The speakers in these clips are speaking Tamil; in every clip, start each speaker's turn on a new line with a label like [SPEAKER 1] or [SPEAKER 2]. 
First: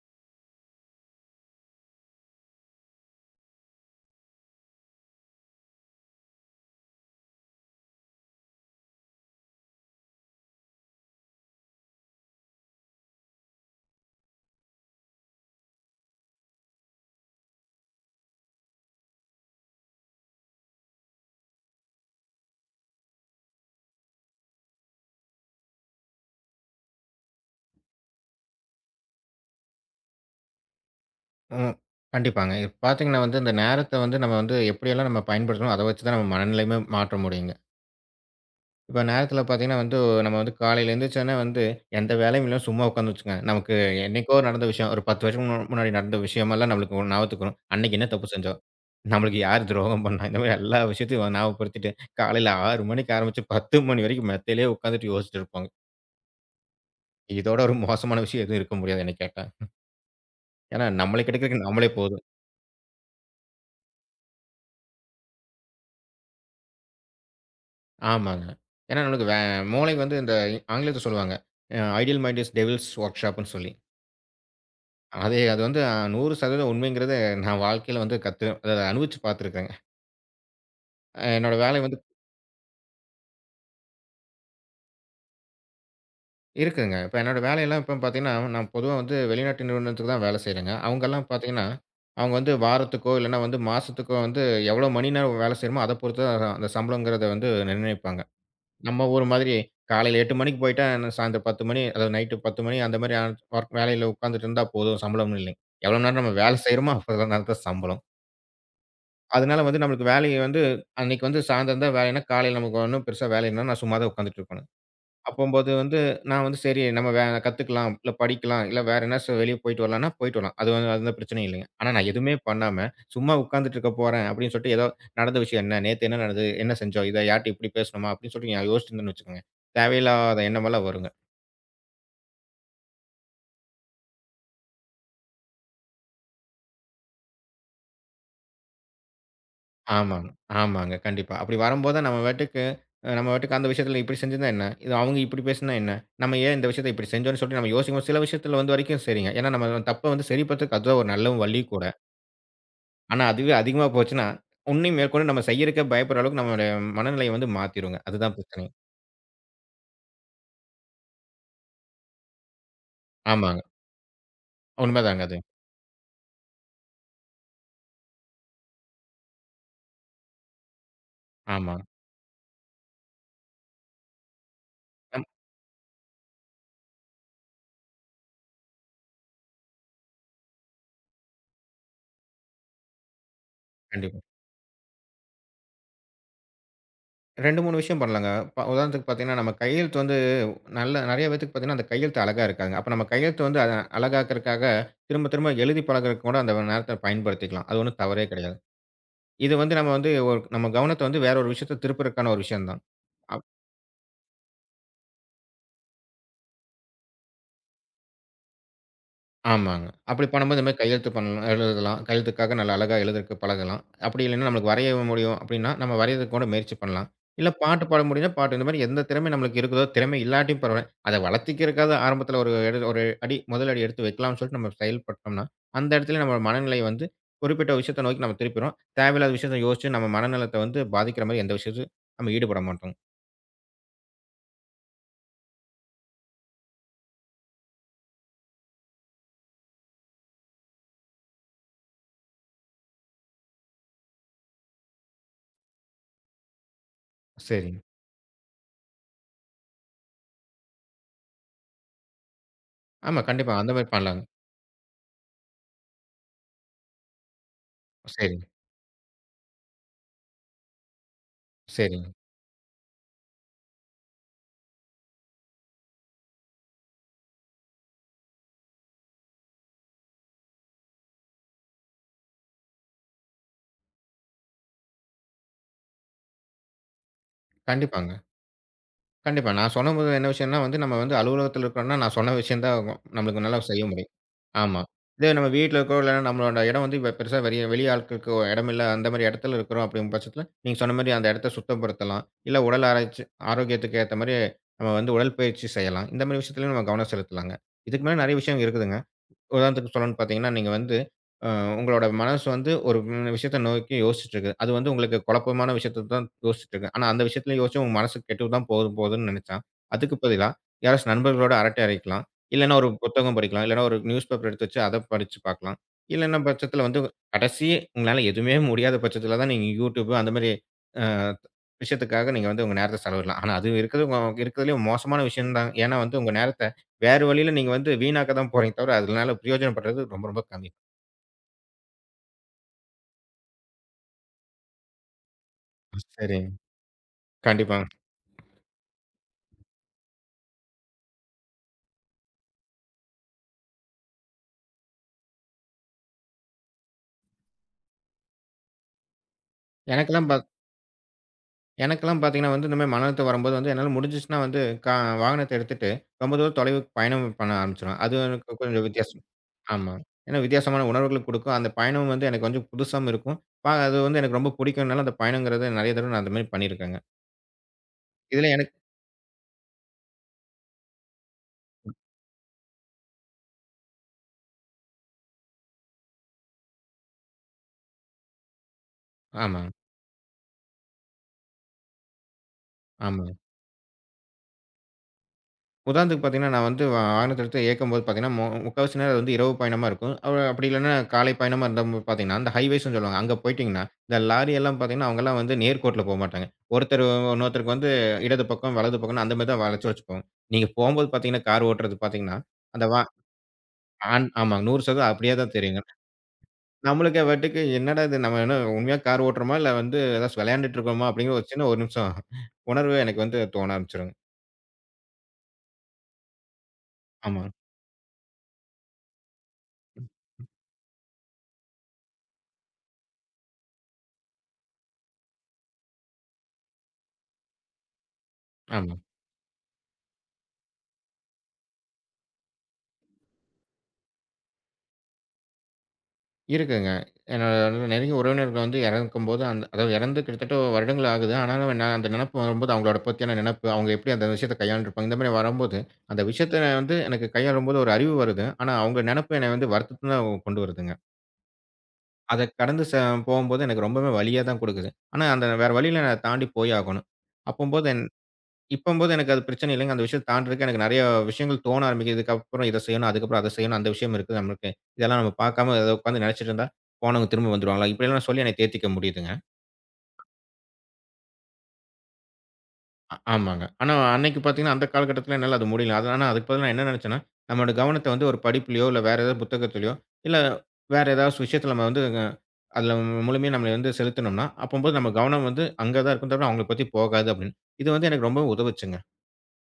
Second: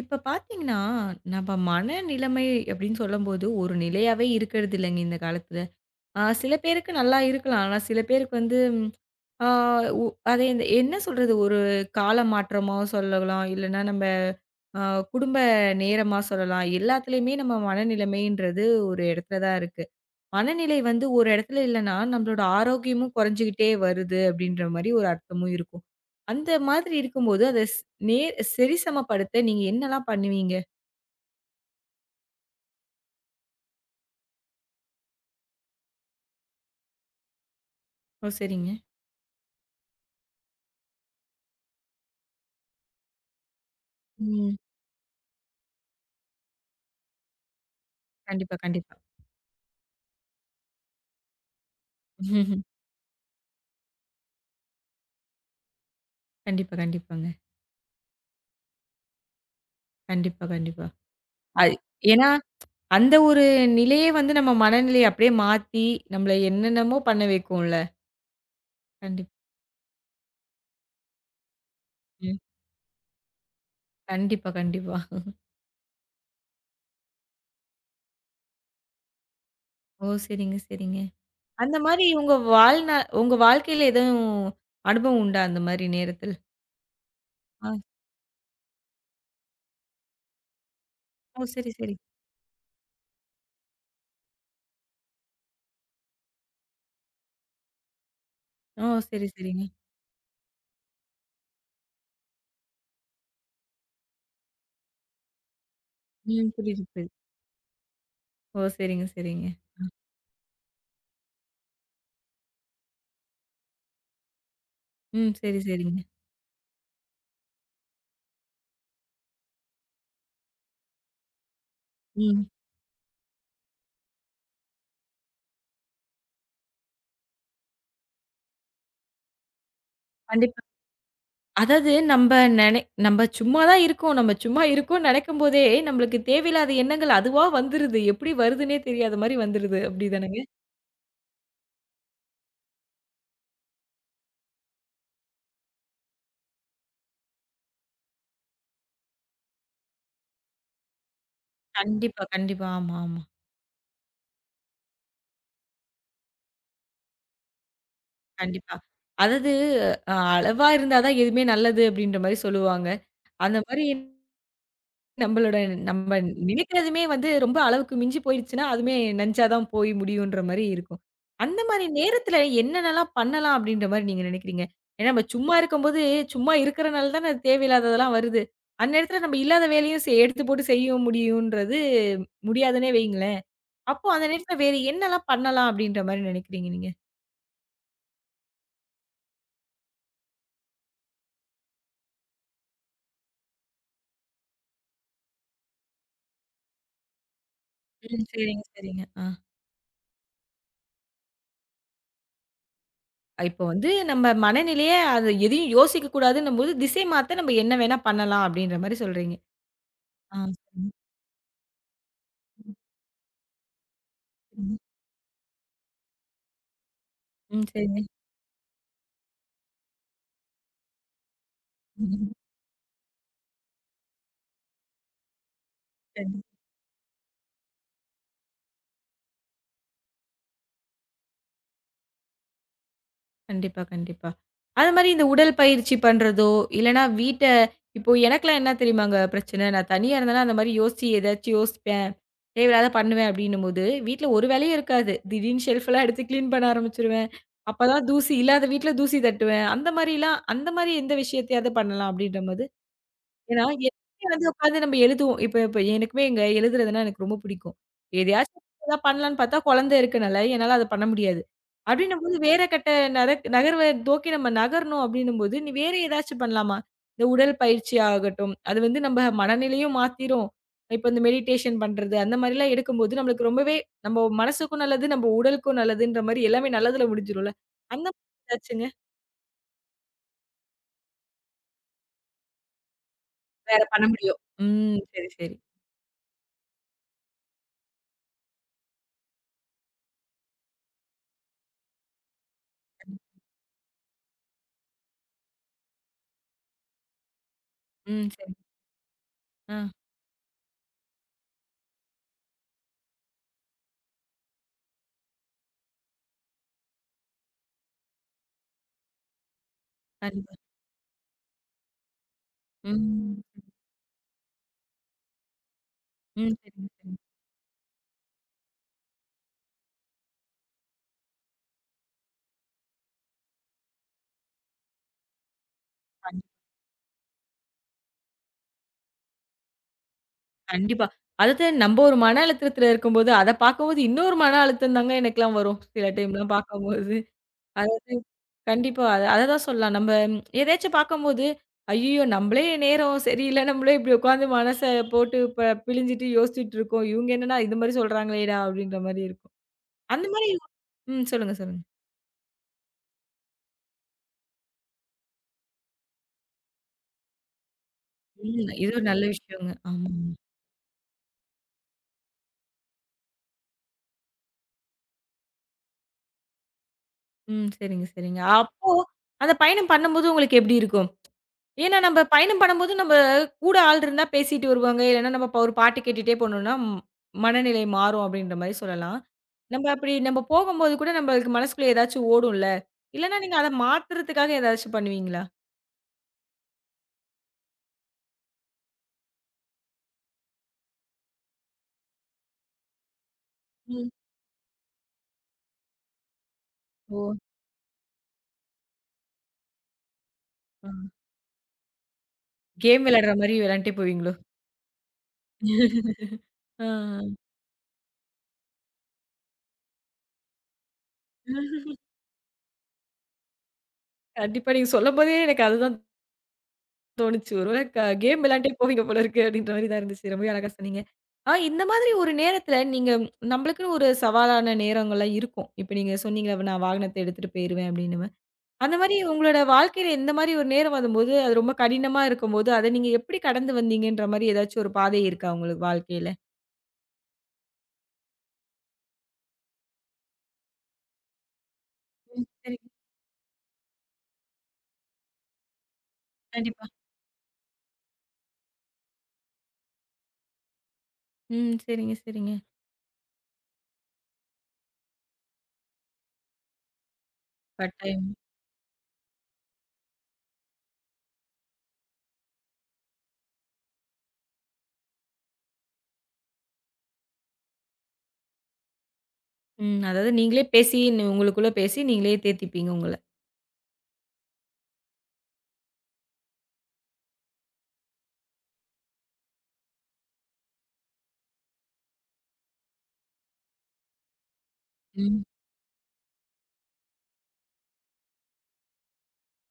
[SPEAKER 1] இப்ப பார்த்தீங்கன்னா, நம்ம மனநிலைமை அப்படின்னு சொல்லும்போது, ஒரு நிலையாவே இருக்கிறது இல்லைங்க இந்த காலத்துல. ஆ சில பேருக்கு நல்லா இருக்கலாம். ஆனா சில பேருக்கு வந்து ஆ உ அது இந்த என்ன சொல்றது? ஒரு கால மாற்றமா சொல்லலாம். இல்லன்னா நம்ம அ குடும்ப நேரமா சொல்லலாம். எல்லாத்துலயுமே நம்ம மனநிலைமைன்றது ஒரு இடத்துல தான் இருக்கு. மனநிலை வந்து ஒரு இடத்துல இல்லன்னா, நம்மளோட ஆரோக்கியமும் குறைஞ்சுகிட்டே வருது அப்படின்ற மாரி ஒரு அர்த்தமும் இருக்கும். அந்த மாதிரி இருக்கும்போது, அத ஸ் நே சரிசமப்படுத்த நீங்க என்னலாம் பண்ணுவீங்க?
[SPEAKER 2] ம். கண்டிப்பாங்க. இப்ப பார்த்தீங்கன்னா வந்து, இந்த நேரத்த வந்து நம்ம வந்து எப்படியெல்லாம் நம்ம பயன்படுத்தணுமோ, அத வச்சு தான் நம்ம மனநிலையுமே மாற்ற முடியுங்க.
[SPEAKER 1] ஓ! சரிங்க.
[SPEAKER 2] இப்ப நேரத்தில பார்த்தீங்கன்னா வந்து, நம்ம வந்து காலையில எந்திரிச்சோனே வந்து, எந்த வேலையும் இல்லாம சும்மா உட்கார்ந்தோம்னு வச்சுக்கங்க, நமக்கு என்னைக்கோ
[SPEAKER 1] ம்.
[SPEAKER 2] நடந்த விஷயம், ஒரு 10 வருஷத்துக்கு முன்னாடி நடந்த விஷயமெல்லாம் நம்மளுக்கு ஞாபகத்துக்கு வரும். அன்னைக்கு என்ன தப்பு
[SPEAKER 1] கண்டிப்பா,
[SPEAKER 2] செஞ்சோம்?
[SPEAKER 1] கண்டிப்பா.
[SPEAKER 2] நம்மளுக்கு யார் துரோகம் பண்ணா? இந்த மாரி எல்லா விஷயத்தையும் ஞாபகப்படுத்திட்டு, காலையில
[SPEAKER 1] ம்ஹும்.
[SPEAKER 2] 6 மணிக்கு ஆரம்பிச்சு 10 மணி வரைக்கும் மெத்தையிலேயே உட்கார்ந்துட்டு யோசிச்சுட்டு இருப்போங்க.
[SPEAKER 1] கண்டிப்பா, கண்டிப்பாங்க.
[SPEAKER 2] இதோட ஒரு மோசமான விஷயம் எதுவும் இருக்க முடியாது, என்னை கேட்டா.
[SPEAKER 1] கண்டிப்பா, கண்டிப்பா.
[SPEAKER 2] ஏன்னா நம்மளுக்கு கிடைக்கிறதுக்கு
[SPEAKER 1] அது
[SPEAKER 2] நம்மளே போதும்.
[SPEAKER 1] ஏன்னா, அந்த ஒரு நிலையே வந்து நம்ம மனநிலைய அப்படியே மாத்தி, நம்மள என்னென்னமோ பண்ண வைக்கும்ல.
[SPEAKER 2] ஆமாங்க. ஏன்னா நம்மளுக்கு
[SPEAKER 1] கண்டிப்
[SPEAKER 2] மூளை வந்து இந்த ஆங்கிலத்துல சொல்லுவாங்க. ஐடியல்
[SPEAKER 1] ம்.
[SPEAKER 2] மைண்ட் இஸ் டெவில்ஸ் வொர்க்ஷாப்ன்னு சொல்லி.
[SPEAKER 1] கண்டிப்பா, கண்டிப்பா.
[SPEAKER 2] அது அது வந்து 100% உண்மைங்கிறத நான் வாழ்க்கையில வந்து அத அனுபவிச்சு பார்த்துருக்கேங்க.
[SPEAKER 1] ஓ! சரிங்க, சரிங்க.
[SPEAKER 2] என்னோட
[SPEAKER 1] அந்த
[SPEAKER 2] வேலை வந்து
[SPEAKER 1] மாரி உங்க வாழ்க்கையில எதுவும் அனுபவம் உண்டா அந்த மாரி நேரத்துல?
[SPEAKER 2] இருக்குங்க. இப்ப என்னோட
[SPEAKER 1] ஆ.
[SPEAKER 2] வேலையெல்லாம் இப்ப பார்த்தீங்கன்னா, நான் பொதுவா வந்து வெளிநாட்டு நிறுவனத்துக்கு தான் வேலை செய்றேங்க. அவங்கலாம்
[SPEAKER 1] ஓ!
[SPEAKER 2] பார்த்தீங்கன்னா,
[SPEAKER 1] சரி, சரி.
[SPEAKER 2] அவங்க வந்து வாரத்துக்கோ, இல்லன்னா வந்து மாசத்துக்கோ வந்து எவ்வளோ மணி நேரம் வேலை செய்றோமோ, அத பொறுத்து தான் அந்த சம்பளங்கிறத வந்து நிர்ணயிப்பாங்க.
[SPEAKER 1] ஓ!
[SPEAKER 2] நம்ம ஒரு
[SPEAKER 1] சரி,
[SPEAKER 2] மாதிரி
[SPEAKER 1] சரிங்க.
[SPEAKER 2] காலையில 8 மணிக்கு போயிட்டா, என்ன சாயந்தரம் 10 மணி, அதாவது நைட்டு 10 மணி அந்த மாரி ஒர்க் வேலையில உட்காந்துட்டு இருந்தா போதும், சம்பளம்னு இல்லை. எவ்வளோ நேரம் நம்ம
[SPEAKER 1] ம்.
[SPEAKER 2] வேலை
[SPEAKER 1] புரியுது,
[SPEAKER 2] செய்றோமோ,
[SPEAKER 1] புரியுது.
[SPEAKER 2] அவ்வளோ நேரம் தான் சம்பளம்.
[SPEAKER 1] ஓ! சரிங்க, சரிங்க.
[SPEAKER 2] அதனால வந்து நம்மளுக்கு வேலைய வந்து அன்னைக்கு வந்து சாயந்தரம் தான் வேலைன்னா, காலையில நமக்கு ஒண்ணும் பெருசா வேலை இல்லன்னா, நான் சும்மா தான் உட்காந்துட்டு இருக்கணும்.
[SPEAKER 1] ம். சரி,
[SPEAKER 2] அப்பம்போது வந்து
[SPEAKER 1] சரிங்க.
[SPEAKER 2] நான் வந்து சரி நம்ம கத்துக்கலாம், இல்ல படிக்கலாம், இல்ல வேற என்ன வெளிய போயிட்டு வரலான்னா போயிட்டு வரலாம். அது வந்து அந்த பிரச்சனையும் இல்லைங்க. ஆனா நான் எதுவுமே
[SPEAKER 1] ம்.
[SPEAKER 2] பண்ணாம, சும்மா உட்கார்ந்துட்டு இருக்க போறேன் அப்படின்னு சொல்லிட்டு ஏதோ நடந்த விஷயம் என்ன? நேத்து என்ன நடந்தது? என்ன செஞ்சோம்? இத யார்ட்ட இப்படி பேசணுமா? அப்படின்னு சொல்லிட்டு நான் யோசிச்சிருந்தேன்னு வச்சுக்கோங்க. தேவையில்லாத
[SPEAKER 1] கண்டிப்பா.
[SPEAKER 2] எண்ணமெல்லாம் வருங்க.
[SPEAKER 1] அதாவது நெனை நம்ப சும்மா தான் இருக்கோம். நம்ம சும்மா இருக்கோம்ன்னு நெனைக்கும்போதே, நம்மளுக்கு தேவையில்லாத எண்ணங்கள் அதுவா வந்துருது. எப்படி வருதுன்னே தெரியாத மாரி வந்துருது.
[SPEAKER 2] ஆமாங்க,
[SPEAKER 1] அப்படிதானங்க?
[SPEAKER 2] ஆமாங்க. கண்டிப்பா. அப்படி வரும்போது நம்ம பாட்டுக்கு நம்ம பாட்டுக்கு அந்த விஷயத்துல இப்படி செஞ்சிருந்தா என்ன? இது அவங்க இப்படி பேசினா என்ன? நம்ம ஏன் இந்த விஷயத்த இப்படி செஞ்சோம்ன்னு சொல்லிட்டு நம்ம யோசிக்கும்போது சில விஷயத்துல வந்து வரைக்கும் சரிங்க. ஏன்னா நம்ம தப்ப வந்து சரி பண்றதுக்கு அதுதான் ஒரு நல்ல வழி கூட.
[SPEAKER 1] கண்டிப்பா, கண்டிப்பா. ஆமா, ஆமா.
[SPEAKER 2] ஆனா, அதுவே அதிகமா போச்சுன்னா, உன்னையும் மேற்கொண்டு நம்ம செய்யறதுக்கே பயப்படுற அளவுக்கு நம்மளுடைய மனநிலைய வந்து மாத்திருங்க. அதுதான் பிரச்சனையே.
[SPEAKER 1] கண்டிப்பா. அதாவது, அளவா இருந்தா தான் எதுவுமே நல்லது அப்படின்ற மாரி சொல்லுவாங்க. அந்த
[SPEAKER 2] ஆமாங்க.
[SPEAKER 1] மாரி
[SPEAKER 2] உண்மைதாங்க அது.
[SPEAKER 1] நம்மளோட நம்ம நினைக்கிறதுமே வந்து ரொம்ப அளவுக்கு மிஞ்சி போயிருச்சுன்னா, அதுவுமே நஞ்சா தான் போய் முடியுன்ற மாரி இருக்கும். அந்த
[SPEAKER 2] ஆமா.
[SPEAKER 1] மாரி நேரத்துல என்னென்னலாம் பண்ணலாம் அப்படின்ற மாரி நீங்க நினைக்கிறீங்க? ஏன்னா நம்ம
[SPEAKER 2] அம்
[SPEAKER 1] சும்மா இருக்கும்போது, சும்மா இருக்கிறனால தானே அது தேவையில்லாததெல்லாம் வருது. அந்நேரத்துல நம்ம இல்லாத வேலையும் எடுத்து போட்டு செய்ய முடியுன்றது முடியாதுன்னே வையுங்களேன். அப்போ
[SPEAKER 2] கண்டிப்பா.
[SPEAKER 1] அந்த நேரத்துல வேற என்னலாம் பண்ணலாம் அப்படின்ற மாரி நினைக்கிறீங்க நீங்க?
[SPEAKER 2] 2, 3 விஷயம் பண்ணலாங்க. உதாரணத்துக்கு பார்த்தீங்கன்னா, நம்ம கையெழுத்து வந்து நல்ல நெறைய பேத்துக்கு பார்த்தீங்கன்னா, அந்த கையெழுத்து அழகா இருக்காதுங்க. அப்ப நம்ம கையெழுத்து வந்து அழகாக்கறக்காக திரும்ப திரும்ப எழுதி பழகுறதுக்கு கூட அந்த நேரத்த பயன்படுத்திக்கலாம். அது ஒண்ணும்
[SPEAKER 1] ம்.
[SPEAKER 2] தவறே கிடையாது.
[SPEAKER 1] சரிங்க, சரிங்க. ஆ.
[SPEAKER 2] இது வந்து நம்ம வந்து ஒரு நம்ம கவனத்த வந்து வேற ஒரு விஷயத்த திருப்புறதுக்கான ஒரு விஷயம் தான். அ
[SPEAKER 1] இப்போ வந்து நம்ம மனநிலைய அது எதையும் யோசிக்க கூடாதுன்னும்போது, திசை மாத்த நம்ம என்ன வேணா பண்ணலாம் அப்படின்ற மாரி சொல்றீங்க.
[SPEAKER 2] ஆமாங்க. அப்படி
[SPEAKER 1] ஆ.
[SPEAKER 2] பண்ணும்போது இந்த மாரி கையெழுத்து பண்ணலாம் எழுதலாம். கையெழுத்துக்காக நல்லா அழகா எழுதுறதுக்கு பழகலாம். அப்படி இல்லைன்னா நம்மளுக்கு
[SPEAKER 1] ம்.
[SPEAKER 2] வரைய முடியும் அப்படின்னா, நம்ம வரையறதுக்கு கூட முயற்சி பண்ணலாம். இல்ல
[SPEAKER 1] ம்.
[SPEAKER 2] பாட்டு பாட
[SPEAKER 1] சரிங்க.
[SPEAKER 2] முடியும்னா பாட்டு. இந்த மாரி எந்த திறமை நம்மளுக்கு இருக்குதோ, திறமை இல்லாட்டியும் பரவால்ல. அத வளர்த்திக்கிறதுக்காவது ஆரம்பத்தில ஒரு அடி முதல் அடி எடுத்து வைக்கலாம்னு சொல்லிட்டு நம்ம செயல்பட்டோம்னா, அந்த இடத்துல நம்ம
[SPEAKER 1] கண்டி
[SPEAKER 2] மனநிலை வந்து குறிப்பிட்ட விஷயத்த நோக்கி நம்ம திருப்பிருவோம். தேவையில்லாத விஷயத்த யோசிச்சு நம்ம மனநலத்த வந்து பாதிக்கிற மாரி எந்த விஷயத்திலும் நம்ம ஈடுபட மாட்டோம்.
[SPEAKER 1] கண்டிப்பா, கண்டிப்பா. அது மாரி இந்த உடல் பயிற்சி பண்றதோ, இல்லன்னா வீட்ட இப்போ எனக்கெல்லாம் என்ன தெரியுமாங்க பிரச்சன? நான் தனியா இருந்தேன்னா, அந்த மாரி யோசிச்சு ஏதாச்சும் யோசிப்பேன். தேவையில்லாத பண்ணுவேன் அப்டின்னும்போது, வீட்ல ஒரு வேலையும் இருக்காது. திடீர்னு ஷெல்ஃப்லாம் எடுத்து கிளீன் பண்ண ஆரம்பிச்சுருவேன்.
[SPEAKER 2] சரிங்க.
[SPEAKER 1] அப்பதான் தூசி இல்லாத வீட்ல தூசி தட்டுவேன். அந்த மாரி எந்த விஷயத்தையாவது பண்ணலாம் அப்டின்ற மாரி
[SPEAKER 2] ஆமா, கண்டிப்பா.
[SPEAKER 1] ஏன்னா,
[SPEAKER 2] அந்த மாரி பண்ணலாங்க.
[SPEAKER 1] எப்பயுமே வந்து உட்காந்து நம்ம எழுதுவோம். இப்ப இப்ப எனக்குமே எங்க எழுதுறதுன்னா எனக்கு ரொம்ப பிடிக்கும்.
[SPEAKER 2] சரிங்க,
[SPEAKER 1] ஏதாவது பண்ணலான்னு பார்த்தா, குழந்தை இருக்கனால என்னால அத பண்ண முடியாது.
[SPEAKER 2] சரிங்க.
[SPEAKER 1] அப்படின்னும்போது வேற கட்ட நரக் நகர்வ நோக்கி நம்ம நகரணும் அப்படின்னும்போது, "நீ வேற ஏதாச்சும் பண்ணலாமா?" இந்த உடல் பயிற்சி ஆகட்டும், அது வந்து நம்ம மனநிலையும் மாத்திரும். இப்ப இந்த மெடிடேஷன் பண்றது அந்த மாரிலாம் எடுக்கும்போது, நம்மளுக்கு ரொம்பவே நம்ம மனசுக்கும் நல்லது, நம்ம உடலுக்கும் நல்லதுன்ற மாரி எல்லாமே நல்லதுல முடிஞ்சிரும்ல. அந்த
[SPEAKER 2] கண்டிப்பாங்க.
[SPEAKER 1] மாரி ஏதாச்சுங்க?
[SPEAKER 2] கண்டிப்பா. நான் சொன்னபோது என்ன விஷயம்னா வந்து, நம்ம வந்து அலுவலகத்தில இருக்கிறோம்னா, நான் சொன்ன விஷயம் தான் நம்மளுக்கு நல்லா
[SPEAKER 1] வேற
[SPEAKER 2] செய்ய
[SPEAKER 1] பண்ண
[SPEAKER 2] முடியும்.
[SPEAKER 1] முடியும்.
[SPEAKER 2] ஆமா.
[SPEAKER 1] ம். சரி,
[SPEAKER 2] இதே நம்ம
[SPEAKER 1] சரி.
[SPEAKER 2] வீட்ல இருக்கோம், இல்லன்னா நம்மளோட இடம் வந்து இப்ப பெருசா வெளிய வெளி ஆட்களுக்கு இடம் இல்ல. அந்த மாரி இடத்துல இருக்கிறோம் அப்படிங்கிற பட்சத்தில, நீங்க சொன்ன மாரி அந்த இடத்த சுத்தப்படுத்தலாம். இல்ல உடல் ஆராய்ச்சி ஆரோக்கியத்துக்கு ஏத்த மாரி நம்ம வந்து உடற்பயிற்சி செய்யலாம். இந்த மாரி விஷயத்துலயும் நம்ம கவனம் செலுத்தலாங்க. இதுக்கு மேல
[SPEAKER 1] ம்.
[SPEAKER 2] நெறைய
[SPEAKER 1] சரி.
[SPEAKER 2] விஷயம் இருக்குதுங்க.
[SPEAKER 1] ஆ.
[SPEAKER 2] உதாரணத்துக்கு சொல்லணும்னு பார்த்தீங்கன்னா, நீங்க வந்து அ உங்களோட மனசு வந்து ஒரு விஷயத்த நோக்கி யோசிச்சுட்டுருக்கு. அது வந்து உங்களுக்கு குழப்பமான விஷயத்த தான் யோசிச்சுட்டுருக்கு. ஆனா அந்த விஷயத்துல யோசிச்சு உங்க மனசு கெட்டு தான் போதும் போதுன்னு நெனச்சா, அதுக்கு பதிலா
[SPEAKER 1] கண்டிப்பா.
[SPEAKER 2] யாராச்சும் நண்பர்களோட அரட்டை அடிக்கலாம். இல்லன்னா ஒரு புத்தகம்
[SPEAKER 1] ம்.
[SPEAKER 2] படிக்கலாம். இல்லன்னா ஒரு நியூஸ் பேப்பர் எடுத்து வச்சு அத படிச்சு பார்க்கலாம். இல்லன்னா
[SPEAKER 1] ம்.
[SPEAKER 2] பட்சத்துல
[SPEAKER 1] சரிங்க,
[SPEAKER 2] வந்து
[SPEAKER 1] சரிங்க.
[SPEAKER 2] கடைசி உங்களால எதுவுமே முடியாத பட்சத்துல தான் நீங்க YouTube அந்த மாரி விஷயத்துக்காக நீங்க வந்து உங்க நேரத்த செலவிடலாம். ஆனா அது இருக்கிறது உங்க இருக்கிறதுலயே மோசமான விஷயம் தான். ஏன்னா வந்து உங்க
[SPEAKER 1] கண்
[SPEAKER 2] நேரத்த வேறு வழியில நீங்க வந்து வீணாக்க தான் போறீங்க தவிர, அதனால பிரயோஜனப்படுறது ரொம்ப ரொம்ப கம்மி.
[SPEAKER 1] கண்டிப்பா. அதாவது நம்ப ஒரு மன அழுத்தத்தில இருக்கும்போது, அத பார்க்கும்போது இன்னொரு மன அழுத்தம் தாங்க எனக்கெல்லாம் வரும். சில
[SPEAKER 2] சரிங்க.
[SPEAKER 1] டைம்லாம் பார்க்கும்போது.
[SPEAKER 2] கண்டிப்பாங்க.
[SPEAKER 1] அதாவது கண்டிப்பா. அத அத தான் சொல்லலாம். நம்ப எதையாச்சும் பார்க்கும்போது, ஐய்யயோ! நம்பளே நேரம் சரியில்ல. நம்பளே இப்படி உட்காந்து மனச போட்டு பிழிஞ்சிட்டு யோசிச்சுட்டு இருக்கோம். இவங்க என்னன்னா இது மாரி சொல்றாங்களேடா! அப்படின்ற மாரி இருக்கும். அந்த
[SPEAKER 2] எனக்கெல்லாம்
[SPEAKER 1] மாரி
[SPEAKER 2] பாத்
[SPEAKER 1] ம். சொல்லுங்க, சொல்லுங்க.
[SPEAKER 2] எனக்கெல்லாம் பார்த்தீங்கன்னா வந்து இந்த மாரி மன அழுத்தம் வரும்போது வந்து என்னால முடிஞ்சிச்சுன்னா வந்து கா வாகனத்த எடுத்துட்டு ரொம்ப தூரம் தொலைவுக்கு பயணம் பண்ண ஆரம்பிச்சுருவேன். அது எனக்கு
[SPEAKER 1] ம்.
[SPEAKER 2] கொஞ்சம்
[SPEAKER 1] இது ஒரு நல்ல
[SPEAKER 2] வித்தியாசம்.
[SPEAKER 1] விஷயங்க.
[SPEAKER 2] ஆமா.
[SPEAKER 1] ஆமாமா.
[SPEAKER 2] ஏன்னா வித்தியாசமான உணர்வுகள் குடுக்கும். அந்த பயணம் வந்து எனக்கு கொஞ்சம் புதுசாவும் இருக்கும். அது வந்து எனக்கு ரொம்ப புடிக்கும்னால அந்த பயணங்கிறது நெறைய தடவ நான் அந்த மாரி பண்ணியிருக்கேங்க.
[SPEAKER 1] ம். சரிங்க, சரிங்க.
[SPEAKER 2] இதுல எனக்கு
[SPEAKER 1] அப்போ அந்த பயணம் பண்ணும்போது உங்களுக்கு எப்படி இருக்கும்? ஏன்னா, நம்ப பயணம் பண்ணும்போது நம்ப கூட ஆள் இருந்தா பேசிட்டு வருவாங்க. இல்லன்னா, நம்ம இப்ப ஒரு பாட்டு கேட்டுட்டே போனோம்னா, மனநிலை மாறும் அப்படின்ற மாரி சொல்லலாம்.
[SPEAKER 2] ஆமாங்க.
[SPEAKER 1] அப்படி நம்ப போகும்போது கூட நம்பளுக்கு மனசுக்குள்ள ஏதாச்சும் ஓடும்ல.
[SPEAKER 2] ஆமா.
[SPEAKER 1] இல்லன்னா, நீங்க அத மாத்துறதுக்காக ஏதாச்சும் பண்ணுவீங்களா?
[SPEAKER 2] உதாரணத்துக்கு பார்த்தீங்கன்னா, நான் வந்து வாகனத்த எடுத்து இயக்கும்போது பார்த்தீங்கன்னா, முக்காவாசி நேரம் அது வந்து இரவு பயணமா இருக்கும். அப்படி இல்லன்னா காலை பயணமா இருந்தா பார்த்தீங்கன்னா, அந்த ஹைவேஸ்ன்னு சொல்லுவாங்க. அங்க போயிட்டீங்கன்னா,
[SPEAKER 1] ம்.
[SPEAKER 2] இந்த லாரி எல்லாம் பார்த்தீங்கன்னா, அவங்கலாம் வந்து நேர்கோட்டுல போமாட்டாங்க. ஒருத்தர்
[SPEAKER 1] ஓ!
[SPEAKER 2] இன்னொருத்தருக்கு வந்து இடது பக்கம், வலது பக்கம்ன்னு அந்த மாரி தான் வளைச்சு வளைச்சு போகும். நீங்க
[SPEAKER 1] ஆ.
[SPEAKER 2] போம்போது பார்த்தீங்கன்னா, கார் ஓட்டுறது பார்த்தீங்கன்னா, அந்த வா
[SPEAKER 1] கேம் விளையாடுற மாரி விளையாண்டுட்டே போவீங்களோ?
[SPEAKER 2] ஆமாங்க. 100% அப்படியே தான் தெரியுங்க.
[SPEAKER 1] ஆ.
[SPEAKER 2] நம்மளுக்கு பாட்டுக்கு என்னடா இது நம்ம என்ன உண்மையா கார் ஓட்டுறோமா? இல்ல வந்து ஏதாச்சும் விளையாண்டுட்டு இருக்கோமா? அப்படிங்கிற ஒரு சின்ன ஒரு நிமிஷம் உணர்வு எனக்கு வந்து தோண ஆரம்பிச்சுருங்க.
[SPEAKER 1] கண்டிப்பா நீங்க சொல்லும்போதே எனக்கு அதுதான் தோணுச்சு.
[SPEAKER 2] ஆமாங்க.
[SPEAKER 1] ஒருவேள கேம் விளையாண்டே போவீங்க போல இருக்கு அப்படின்ற மாரி தான் இருந்துச்சு. ரொம்பவே அழகா சொன்னீங்க. ஆ இந்த மாதிரி ஒரு நேரத்துல நீங்க நம்மளுக்குன்னு ஒரு சவாலான நேரங்கள்லாம் இருக்கும். இப்ப நீங்க சொன்னீங்கல்ல, "நான் வாகனத்த எடுத்துட்டு போயிருவேன்" அப்படின்னு.
[SPEAKER 2] ஆமா.
[SPEAKER 1] அந்த மாரி உங்களோட வாழ்க்கையில இந்த மாரி ஒரு நேரம் வரும்போது, அது ரொம்ப கடினமா இருக்கும்போது, அத நீங்க எப்படி கடந்து வந்தீங்கன்ற மாரி ஏதாச்சும் ஒரு பாதை இருக்கா உங்களுக்கு வாழ்க்கையில?
[SPEAKER 2] இருக்குங்க. என்னோட நெருங்கிய உறவினர்கள் வந்து இறக்கும்போது, அந்த அதாவது இறந்து கிட்டத்தட்ட வருடங்கள் ஆகுது. ஆனாலும் என்ன அந்த நினப்பு
[SPEAKER 1] ம்.
[SPEAKER 2] வரும்போது,
[SPEAKER 1] சரிங்க.
[SPEAKER 2] அவங்களோட பத்தியான நினப்பு, அவங்க எப்படி அந்த விஷயத்த கையாண்டுருப்பாங்க, இந்த மாரி வரும்போது, அந்த விஷயத்த
[SPEAKER 1] கண்டிப்பா.
[SPEAKER 2] வந்து எனக்கு கையாளும்போது ஒரு அறிவு வருது. ஆனா, அவங்க நினப்பு என்னை வந்து வருத்தத்த தான் கொண்டு வருதுங்க.
[SPEAKER 1] ம். சரிங்க,
[SPEAKER 2] அத
[SPEAKER 1] சரிங்க.
[SPEAKER 2] கடந்து ச போகும்போது எனக்கு ரொம்பவே வலியா தான் குடுக்குது. ஆனா, அந்த வேற வழியில நான் தாண்டி போய் ஆகணும். அப்பம்போது
[SPEAKER 1] கட்டாயம்.
[SPEAKER 2] இப்பம்போது எனக்கு அது பிரச்சனை இல்லைங்க. அந்த விஷயத்த தாண்டுறதுக்கு எனக்கு நெறைய விஷயங்கள் தோண ஆரம்பிக்குது. இதுக்கப்புறம் இத செய்யணும், அதுக்கப்புறம் அத செய்யணும். அந்த விஷயம் இருக்குது நம்மளுக்கு. இதெல்லாம் நம்ம பார்க்காம ஏதோ உட்காந்து நெனச்சுட்டு இருந்தா, போனவங்க திரும்ப வந்துருவாங்களா? இப்படியெல்லாம் சொல்லி என்னை தேத்திக்க முடியுதுங்க.
[SPEAKER 1] ம். அதாவது நீங்களே பேசி, உங்களுக்குள்ள பேசி நீங்களே தேத்திப்பீங்க உங்கள.
[SPEAKER 2] ஆமாங்க. ஆனா அன்னைக்கு பார்த்தீங்கன்னா, அந்த காலகட்டத்தில என்னால அது முடியல. ஆனா அதுக்கு பதிலா நான் என்ன நெனச்சேன்னா, நம்மளோட கவனத்த வந்து ஒரு படிப்புலயோ, இல்ல வேற ஏதாவது புத்தகத்திலயோ, இல்ல வேற ஏதாவது விஷயத்தில நம்ம வந்து அதில முழுமையா நம்மள வந்து செலுத்துனோம்னா, அப்பம்போது நம்ம
[SPEAKER 1] ம்.
[SPEAKER 2] கவனம் வந்து அங்க தான் இருக்கும் தவிர, அவங்கள பத்தி போகாது அப்படின்னு. இது வந்து எனக்கு ரொம்ப உதவுச்சுங்க.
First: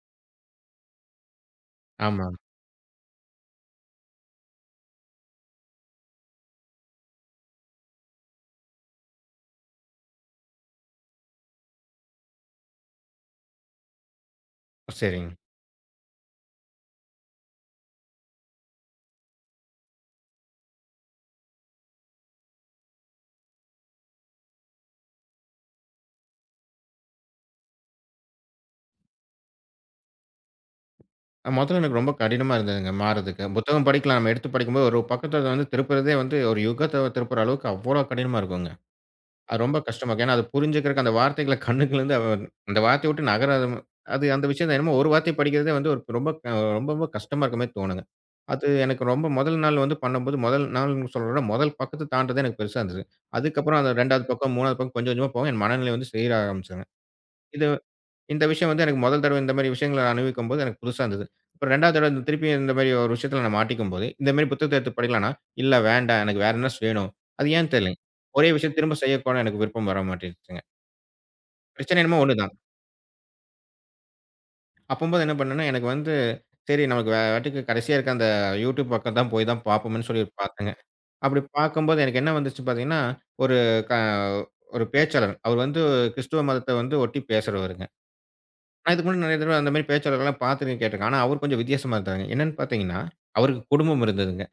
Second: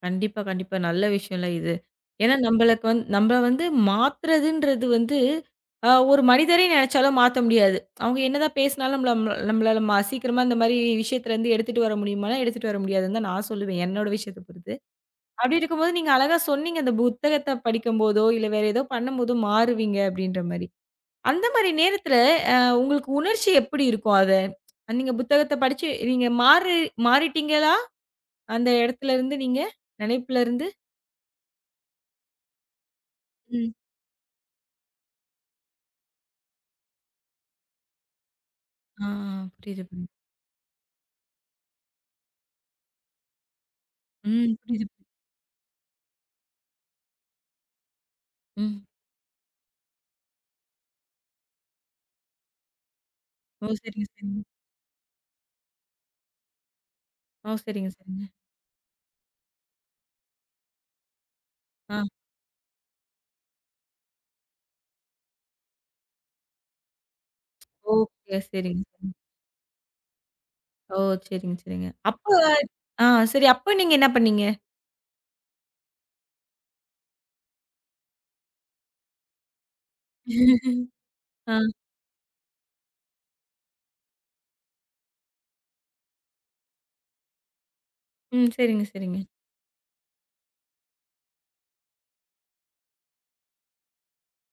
[SPEAKER 1] கண்டிப்பா, கண்டிப்பா. நல்ல விஷயம்ல இது.
[SPEAKER 2] ஆமா.
[SPEAKER 1] ஏன்னா நம்பளுக்கு வந்து நம்ப வந்து மாத்துறதுன்றது வந்து, ஒரு மனிதரே நெனச்சாலும் மாத்த முடியாது. அவங்க என்னதான் பேசினாலும் நம்மளால சீக்கிரமா இந்த மாரி விஷயத்துலருந்து எடுத்துட்டு வர முடியுமானா, எடுத்துட்டு வர முடியாதுன்னு தான் நான் சொல்லுவேன். என்னோட விஷயத்த பொறுத்து.
[SPEAKER 2] சரிங்க.
[SPEAKER 1] அப்படி இருக்கும்போது நீங்க அழகா சொன்னீங்க. அந்த புத்தகத்த படிக்கும்போதோ, இல்ல வேற ஏதோ பண்ணும்போதோ மாறுவீங்க அப்படின்ற மாரி. அந்த மாரி நேரத்துல அ உங்களுக்கு உணர்ச்சி எப்படி இருக்கும் அத? நீங்க புத்தகத்த படிச்சு நீங்க மாறிட்டீங்களா? அந்த இடத்துலருந்து நீங்க நினைப்புலருந்து?
[SPEAKER 2] மொதல்ல எனக்கு ரொம்ப கடினமா இருந்ததுங்க மாறதுக்கு. புத்தகம் படிக்கலாம். நம்ம எடுத்து படிக்கும்போது ஒரு பக்கத்த வந்து திருப்புறதே வந்து ஒரு யுகத்த திருப்புற அளவுக்கு அவ்வளோ கடினமா இருக்குங்க.
[SPEAKER 1] ஆ,
[SPEAKER 2] அது ரொம்ப
[SPEAKER 1] புரியுது,
[SPEAKER 2] கஷ்டமா
[SPEAKER 1] புரியுது.
[SPEAKER 2] இருக்கும். ஏன்னா அது புரிஞ்சுக்கிறக்கு அந்த வார்த்தைகள கண்ணுக்குள்ளருந்து அந்த வார்த்தைய விட்டு நகராத ம- அது அந்த
[SPEAKER 1] ம்.
[SPEAKER 2] விஷயம்
[SPEAKER 1] புரியுது, புரியுது.
[SPEAKER 2] என்னமோ ஒரு வார்த்தைய படிக்கிறதே வந்து ஒரு ரொம்ப க ரொம்ப ரொம்ப கஷ்டமா இருக்க மாரி தோணுங்க. அது
[SPEAKER 1] ம்.
[SPEAKER 2] எனக்கு ரொம்ப முதல் நாள்ன்னு சொல்றத முதல் பக்கத்த தாண்டுறதே எனக்கு பெருசா இருந்தது.
[SPEAKER 1] ஓ!
[SPEAKER 2] அதுக்கப்புறம் அந்த
[SPEAKER 1] சரிங்க,
[SPEAKER 2] 2வது
[SPEAKER 1] சரிங்க.
[SPEAKER 2] பக்கம், 3வது பக்கம் கொஞ்சம் கொஞ்சமா போக என் மனநிலை வந்து சீராக ஆரம்பிச்சதுங்க.
[SPEAKER 1] ஓ!
[SPEAKER 2] இது
[SPEAKER 1] சரிங்க, சரிங்க.
[SPEAKER 2] இந்த விஷயம் வந்து எனக்கு முதல் தடவை இந்த மாரி விஷயங்கள நான் அனுபவிக்கும்போது எனக்கு புதுசா இருந்தது. அப்புறம் 2வது
[SPEAKER 1] ஆ.
[SPEAKER 2] தடவை இந்த திருப்பியும் இந்த மாரி ஒரு விஷயத்துல நான் மாட்டிக்கும்போது, இந்த மாரி புத்தகத்த எடுத்து படிக்கலான்னா, இல்ல வேண்டாம். எனக்கு வேற என்ன வேணும். அது ஏன்னு தெரியலங்க.
[SPEAKER 1] ஓகே.
[SPEAKER 2] ஒரே விஷயம்
[SPEAKER 1] சரிங்க,
[SPEAKER 2] திரும்ப
[SPEAKER 1] சரிங்க.
[SPEAKER 2] செய்யக்கூட எனக்கு விருப்பம் வர மாட்டேங்குதுங்க.
[SPEAKER 1] ஓ! சரிங்க, சரிங்க.
[SPEAKER 2] பிரச்சனை என்னமோ
[SPEAKER 1] அப்ப
[SPEAKER 2] ஒண்ணு தான்.
[SPEAKER 1] ஆ சரி. அப்ப நீங்க என்ன பண்ணீங்க?
[SPEAKER 2] அப்பம்போது என்ன பண்ணேன்னா, எனக்கு வந்து சரி நமக்கு வாட்டுக்கு கடைசியா இருக்க அந்த யூடியூப் பக்கம் தான் போய் தான் பார்ப்போமேன்னு சொல்லி பார்த்தேங்க. அப்படி
[SPEAKER 1] ஆ.
[SPEAKER 2] பார்க்கும்போது எனக்கு என்ன வந்துச்சு பார்த்தீங்கன்னா, ஒரு க ஒரு பேச்சாளர். அவர் வந்து கிறிஸ்துவ மதத்த வந்து ஒட்டி பேசுறவருங்க.
[SPEAKER 1] ம். சரிங்க,
[SPEAKER 2] நான் இதுக்கு
[SPEAKER 1] சரிங்க.
[SPEAKER 2] முன்னாடி நெறைய தடவ அந்த மாரி பேச்சாளர்கள்லாம் பார்த்துருக்கேன், கேட்டுருக்கேன். ஆனா, அவரு கொஞ்சம் வித்தியாசமா இருந்தாருங்க. என்னன்னு பார்த்தீங்கன்னா, அவருக்கு குடும்பம் இருந்ததுங்க.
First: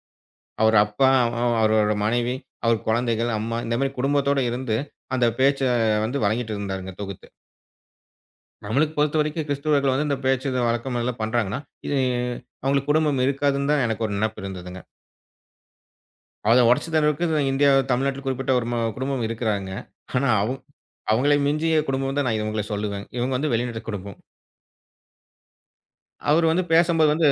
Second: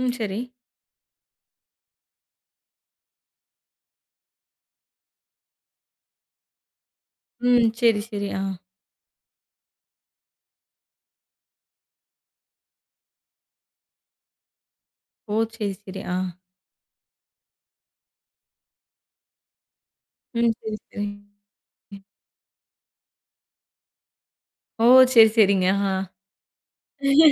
[SPEAKER 1] ம். சரி.
[SPEAKER 2] அவர் அப்பா, அவரோட மனைவி, அவர் குழந்தைகள், அம்மா இந்த மாரி குடும்பத்தோட இருந்து, அந்த பேச்ச வந்து வழங்கிட்டு இருந்தாருங்க தொகுத்து.
[SPEAKER 1] ம். சரி, சரி. ஆ.
[SPEAKER 2] நம்மளுக்கு பொறுத்தவரைக்கும் கிறிஸ்துவர்கள் வந்து இந்த பேச்சு இது வழக்கம் எல்லாம் பண்றாங்கன்னா, இது அவங்களுக்கு குடும்பம் இருக்காதுன்னு தான் எனக்கு ஒரு நெனப்பு இருந்ததுங்க.
[SPEAKER 1] ஓ! சரி, சரி. ஆ.
[SPEAKER 2] அத உடைச்சு தர்றதுக்கு இந்தியா தமிழ்நாட்டில குறிப்பிட்ட ஒரு குடும்பம் இருக்கிறாங்க. ஆனா,
[SPEAKER 1] ம். சரி, சரி.
[SPEAKER 2] அவங்களை மிஞ்சிய குடும்பம் தான் நான் இவங்கள சொல்லுவேன். இவங்க வந்து வெளிநாட்டு குடும்பம்.
[SPEAKER 1] ஓ! சரி, சரிங்க. ஆ.
[SPEAKER 2] அவரு வந்து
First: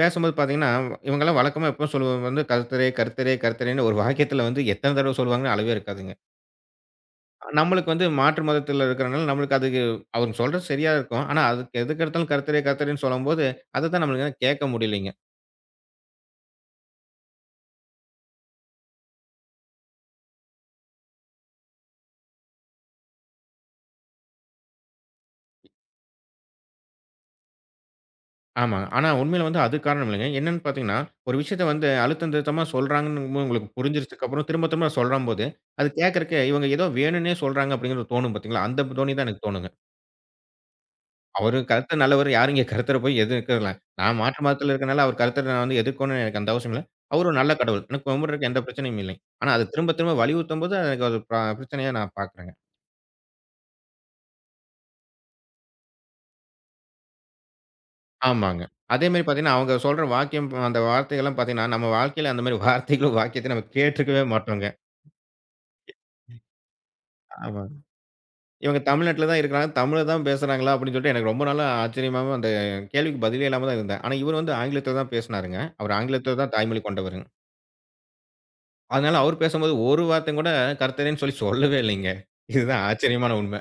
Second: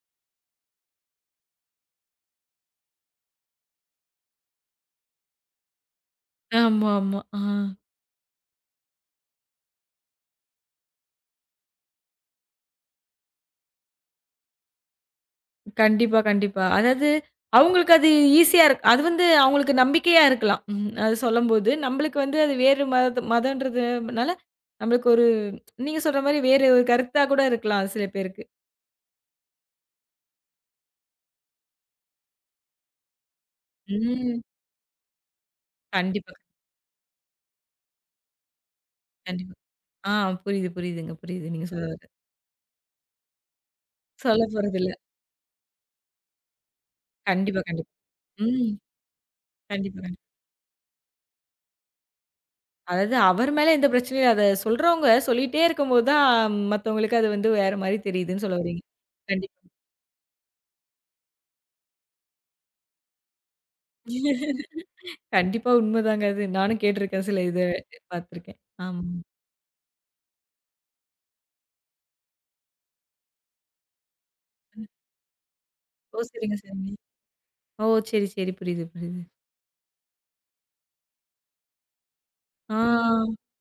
[SPEAKER 2] பேசும்போது பார்த்தீங்கன்னா, இவங்கலாம் வழக்கமா எப்பவும் சொல்லுவது வந்து கர்த்தரே, கர்த்தரே, கர்த்தரேன்னு ஒரு வாக்கியத்துல வந்து எத்தன தடவ சொல்லுவாங்கன்னு அளவே இருக்காதுங்க.
[SPEAKER 1] ஆமா, ஆமா. ஆ.
[SPEAKER 2] நம்மளுக்கு வந்து மாற்று மதத்தில இருக்கிறனால நம்மளுக்கு அதுக்கு அவங்க சொல்றது சரியா இருக்கும். ஆனா அதுக்கு எதுக்கெடுத்தாலும் கர்த்தரே, கர்த்தரேன்னு சொல்லும்போது, அதத்தான் நம்மளுக்கு வந்து கேட்க முடியலைங்க.
[SPEAKER 1] கண்டிப்பா, கண்டிப்பா. அதாவது அவங்களுக்கு அது ஈஸியா இருக்கு. அது வந்து அவங்களுக்கு நம்பிக்கையா இருக்கலாம். ம். அது சொல்லும்போது, நம்மளுக்கு வந்து அது வேறு மதம்ன்றதுனால நம்மளுக்கு ஒரு நீங்க சொல்ற மாரி வேறு ஒரு கருத்தா கூட இருக்கலாம் சில பேருக்கு.
[SPEAKER 2] ஆமாங்க. ஆனா உண்மையில வந்து அது காரணம் இல்லைங்க. என்னன்னு பார்த்தீங்கன்னா, ஒரு விஷயத்த வந்து அழுத்தம் திருத்தமா சொல்றாங்கன்னு உங்களுக்கு
[SPEAKER 1] ம்.
[SPEAKER 2] புரிஞ்சிருச்சதுக்கப்புறம் திரும்ப திரும்ப சொல்றம்போது, அது
[SPEAKER 1] கண்டிப்பா,
[SPEAKER 2] கேட்கறக்கு இவங்க ஏதோ வேணும்னே சொல்றாங்க அப்படிங்கிறது தோணும் பார்த்தீங்களா? அந்த தோணி தான் எனக்கு
[SPEAKER 1] கண்டிப்பா.
[SPEAKER 2] தோணுங்க.
[SPEAKER 1] ஆ புரியுது, புரியுதுங்க. புரியுது
[SPEAKER 2] அவரு
[SPEAKER 1] நீங்க
[SPEAKER 2] கருத்து
[SPEAKER 1] சொல்றது.
[SPEAKER 2] நல்லவரு. யாரும் இங்க கருத்தர போய் எதிர்க்கல. நான் மாற்று
[SPEAKER 1] சொல்ல
[SPEAKER 2] மதத்துல
[SPEAKER 1] போறதில்ல.
[SPEAKER 2] இருக்கனால, அவர் கருத்தர நான் வந்து எதிர்க்கணும்னு எனக்கு அந்த அவசியம் இல்ல. அவரு ஒரு நல்ல
[SPEAKER 1] கண்டிப்பா,
[SPEAKER 2] கடவுள்.
[SPEAKER 1] கண்டிப்பா.
[SPEAKER 2] எனக்கு கும்பிடுறதுக்கு எந்த
[SPEAKER 1] ம்.
[SPEAKER 2] பிரச்சனையும் இல்லை. ஆனா, அத திரும்ப
[SPEAKER 1] கண்டிப்பா, கண்டிப்பா.
[SPEAKER 2] திரும்ப வலியுறுத்தும்போது, எனக்கு அது பிரச்சனையா நான் பார்க்குறேங்க.
[SPEAKER 1] அதாவது அவர் மேல எந்த பிரச்சனையும் இல்ல. அத சொல்றவங்க சொல்லிட்டே இருக்கும்போது தான் மத்தவங்களுக்கு அது வந்து வேற மாரி தெரியுதுன்னு சொல்ல
[SPEAKER 2] ஆமாங்க.
[SPEAKER 1] வர்றீங்க.
[SPEAKER 2] அதே மாரி
[SPEAKER 1] கண்டிப்பா.
[SPEAKER 2] பார்த்தீங்கன்னா, அவங்க சொல்ற வாக்கியம் அந்த வார்த்தைகள்லாம் பார்த்தீங்கன்னா, நம்ம வாழ்க்கையில அந்த மாரி வார்த்தைகளும், வாக்கியத்தையும் நம்ம கேட்டுருக்கவே மாட்டோங்க.
[SPEAKER 1] கண்டிப்பா உண்மதாங்க அது. நானும் கேட்டுருக்கேன் சில இத
[SPEAKER 2] ஆமாங்க.
[SPEAKER 1] பார்த்துருக்கேன்.
[SPEAKER 2] இவங்க
[SPEAKER 1] ஆமா.
[SPEAKER 2] தமிழ்நாட்டுல தான் இருக்கிறாங்க. தமிழ்ல தான் பேசுறாங்களா? அப்படின்னு சொல்லிட்டு எனக்கு ரொம்ப நாளா ஆச்சரியமாவும் அந்த கேள்விக்கு பதிலே இல்லாம தான் இருந்தேன். ஆனா, இவரு வந்து ஆங்கிலத்தில தான் பேசினாருங்க. அவரு
[SPEAKER 1] ஓ!
[SPEAKER 2] ஆங்கிலத்தில தான்
[SPEAKER 1] சரிங்க,
[SPEAKER 2] தாய்மொழி
[SPEAKER 1] சரிங்க.
[SPEAKER 2] கொண்டவருங்க.
[SPEAKER 1] ஓ! சரி, சரி. புரியுது,
[SPEAKER 2] அதனால
[SPEAKER 1] புரியுது.
[SPEAKER 2] அவரு பேசும்போது ஒரு வார்த்தை கூட கர்த்தரேன்னு சொல்லவே இல்லைங்க. இதுதான் ஆச்சரியமான
[SPEAKER 1] ஆ
[SPEAKER 2] உண்மை.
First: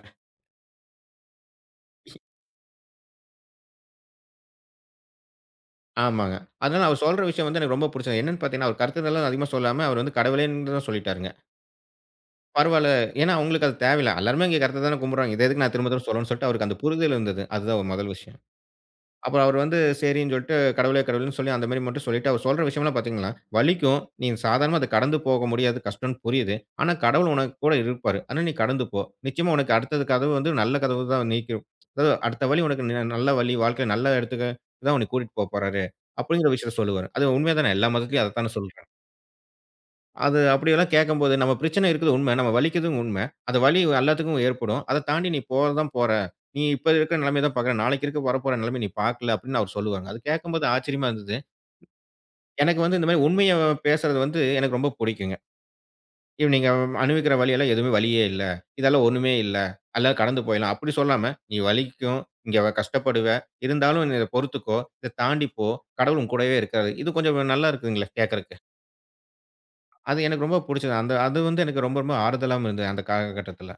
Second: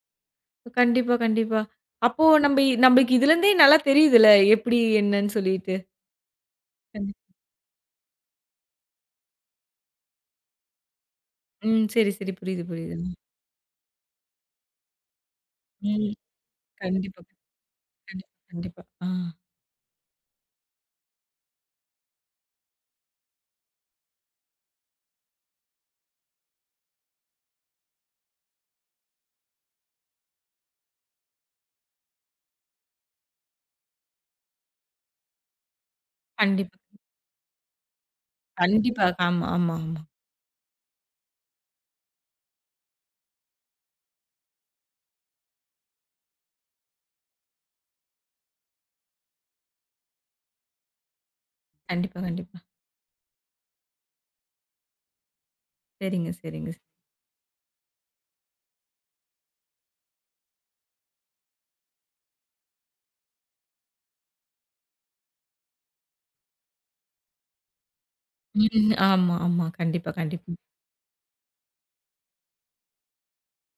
[SPEAKER 1] கண்டிப்பா, கண்டிப்பா. அப்போ நம்பளுக்கு இதுலருந்தே நல்லா தெரியுதுல்ல, எப்படி என்னன்னு சொல்லிட்டு.
[SPEAKER 2] ஆமாங்க. அதனால அவர்
[SPEAKER 1] கண்டி
[SPEAKER 2] சொல்ற விஷயம் வந்து எனக்கு ரொம்ப புடிச்சது. என்னன்னு பார்த்தீங்கன்னா, அவர் கர்த்தர்லாம் அதிகமா சொல்லாம அவர் வந்து கடவுளேன்னு தான் சொல்லிட்டாருங்க.
[SPEAKER 1] ம். சரி, சரி. புரியுது,
[SPEAKER 2] பரவால்ல.
[SPEAKER 1] புரியுது.
[SPEAKER 2] ஏன்னா அவங்களுக்கு அது தேவையில்ல. எல்லாருமே இங்க கர்த்தர தான கும்பிடுறாங்க. இத எதுக்கு நான் திரும்ப திரும்ப
[SPEAKER 1] ம்.
[SPEAKER 2] சொல்லணும்னு சொல்லிட்டு அவருக்கு அந்த புரிதல்
[SPEAKER 1] கண்டிப்பா,
[SPEAKER 2] இருந்தது. அதுதான் ஒரு முதல்
[SPEAKER 1] கண்டிப்பா,
[SPEAKER 2] விஷயம்.
[SPEAKER 1] கண்டிப்பா. ஆ.
[SPEAKER 2] அப்புறம் அவரு வந்து சரின்னு சொல்லிட்டு, கடவுளே! கடவுளேன்னு சொல்லி அந்த மாரி மட்டும் சொல்லிட்டு, அவர் சொல்ற விஷயம்லாம் பார்த்தீங்கன்னா, வலிக்கும். நீ சாதாரணமா அத கடந்து போக முடியாது. கஷ்டம்னு புரியுது. ஆனா, கடவுள் உனக்கு கூட இருப்பாரு. ஆனா, நீ கடந்து போ. நிச்சயமா உனக்கு அடுத்தது கதவு வந்து நல்ல கதவு தான் நீக்கும். அதாவது அடுத்த வழி உனக்கு நல்ல வழி, வாழ்க்கையில நல்ல இடத்துக்கு தான் உன்னை கூட்டிட்டு போப்போறாரு. அப்படிங்கிற
[SPEAKER 1] கண்டிப்பா.
[SPEAKER 2] விஷயத்த சொல்லுவாரு. அது உண்மைதானே. எல்லா மதத்திலயும் அதத்தானே சொல்றாங்க.
[SPEAKER 1] கண்டிப்பா. ஆமா, ஆமா, ஆமா.
[SPEAKER 2] அது அப்படியெல்லாம் கேட்கும்போது, நம்ம பிரச்சனை இருக்குது உண்ம. நம்ம வலிக்குதும் உண்ம. அந்த வலி எல்லாத்துக்கும் ஏற்படும். அத தாண்டி நீ போறது தான் போற. நீ இப்ப இருக்கிற நிலைமைய தான் பார்க்குற. நாளைக்கு இருக்க வரப்போற நிலைமைய நீ பார்க்கல அப்படின்னு அவர் சொல்லுவாங்க. அது கேட்கும்போது ஆச்சரியமா இருந்தது.
[SPEAKER 1] கண்டிப்பா, கண்டிப்பா.
[SPEAKER 2] எனக்கு வந்து இந்த மாரி உண்மைய பேசுறது வந்து எனக்கு ரொம்ப புடிக்குங்க.
[SPEAKER 1] சரிங்க,
[SPEAKER 2] "இது நீங்க
[SPEAKER 1] சரிங்க.
[SPEAKER 2] அனுபவிக்கிற வலியெல்லாம் எதுவுமே வலியே இல்ல. இதெல்லாம் ஒண்ணுமே இல்ல. எல்லாம் கடந்து போயிடலாம்." அப்படி சொல்லாம, "நீ வலிக்கும். கஷ்டப்படுவ. இருந்தாலும் நீ இத பொறுத்துக்கோ. இத தாண்டி போ. கடவுள் உன் கூடவே இருக்காரு." இது கொஞ்சம் நல்லா இருக்குங்களே கேட்கறக்கு.
[SPEAKER 1] ம். ஆமா, ஆமா. கண்டிப்பா,
[SPEAKER 2] அது எனக்கு
[SPEAKER 1] கண்டிப்பா.
[SPEAKER 2] ரொம்ப புடிச்சது. அந்த அது வந்து எனக்கு ரொம்ப ரொம்ப ஆறுதலாவும் இருந்தது அந்த காலகட்டத்தில.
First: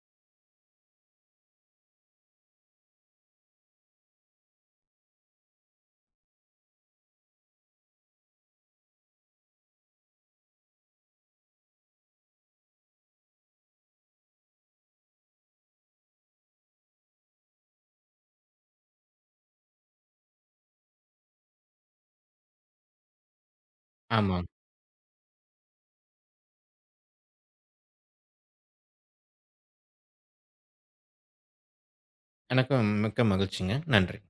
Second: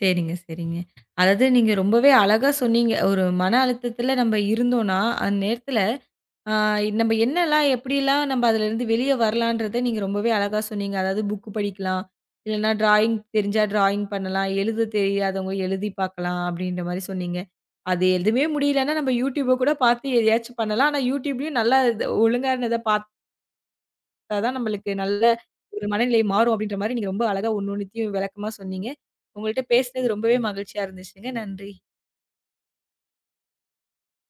[SPEAKER 1] சரிங்க, சரிங்க. அதாவது நீங்க ரொம்பவே அழகா சொன்னீங்க. ஒரு மன அழுத்தத்தில நம்ம இருந்தோம்னா, அந்த நேரத்தில ஆ நம்ம என்னலாம் எப்படிலாம் நம்ம அதிலருந்து வெளிய வரலான்றத நீங்க ரொம்பவே அழகா சொன்னீங்க. அதாவது புக் படிக்கலாம். இல்லன்னா டிராயிங் தெரிஞ்சா டிராயிங் பண்ணலாம். எழுத தெரியாதவங்க எழுதி பார்க்கலாம் அப்படின்ற மாரி சொன்னீங்க. அது எதுவுமே முடியலன்னா நம்ம YouTubeப கூட பார்த்து எதையாச்சும் பண்ணலாம். ஆனா YouTubeலயும் நல்லா இது ஒழுங்கானத பார்த்து
[SPEAKER 2] ஆமாங்க.
[SPEAKER 1] தான் நம்மளுக்கு நல்ல ஒரு மனநிலை மாறும் அப்படின்ற மாரி நீங்க ரொம்ப அழகா ஒண்ணு ஒண்ணுத்தையும் விளக்கமா சொன்னீங்க. உங்கள்ட்ட பேசினது ரொம்பவே மகிழ்ச்சியா இருந்துச்சுங்க. நன்றி.
[SPEAKER 2] எனக்கும் மிக்க மகிழ்ச்சிங்க. நன்றி.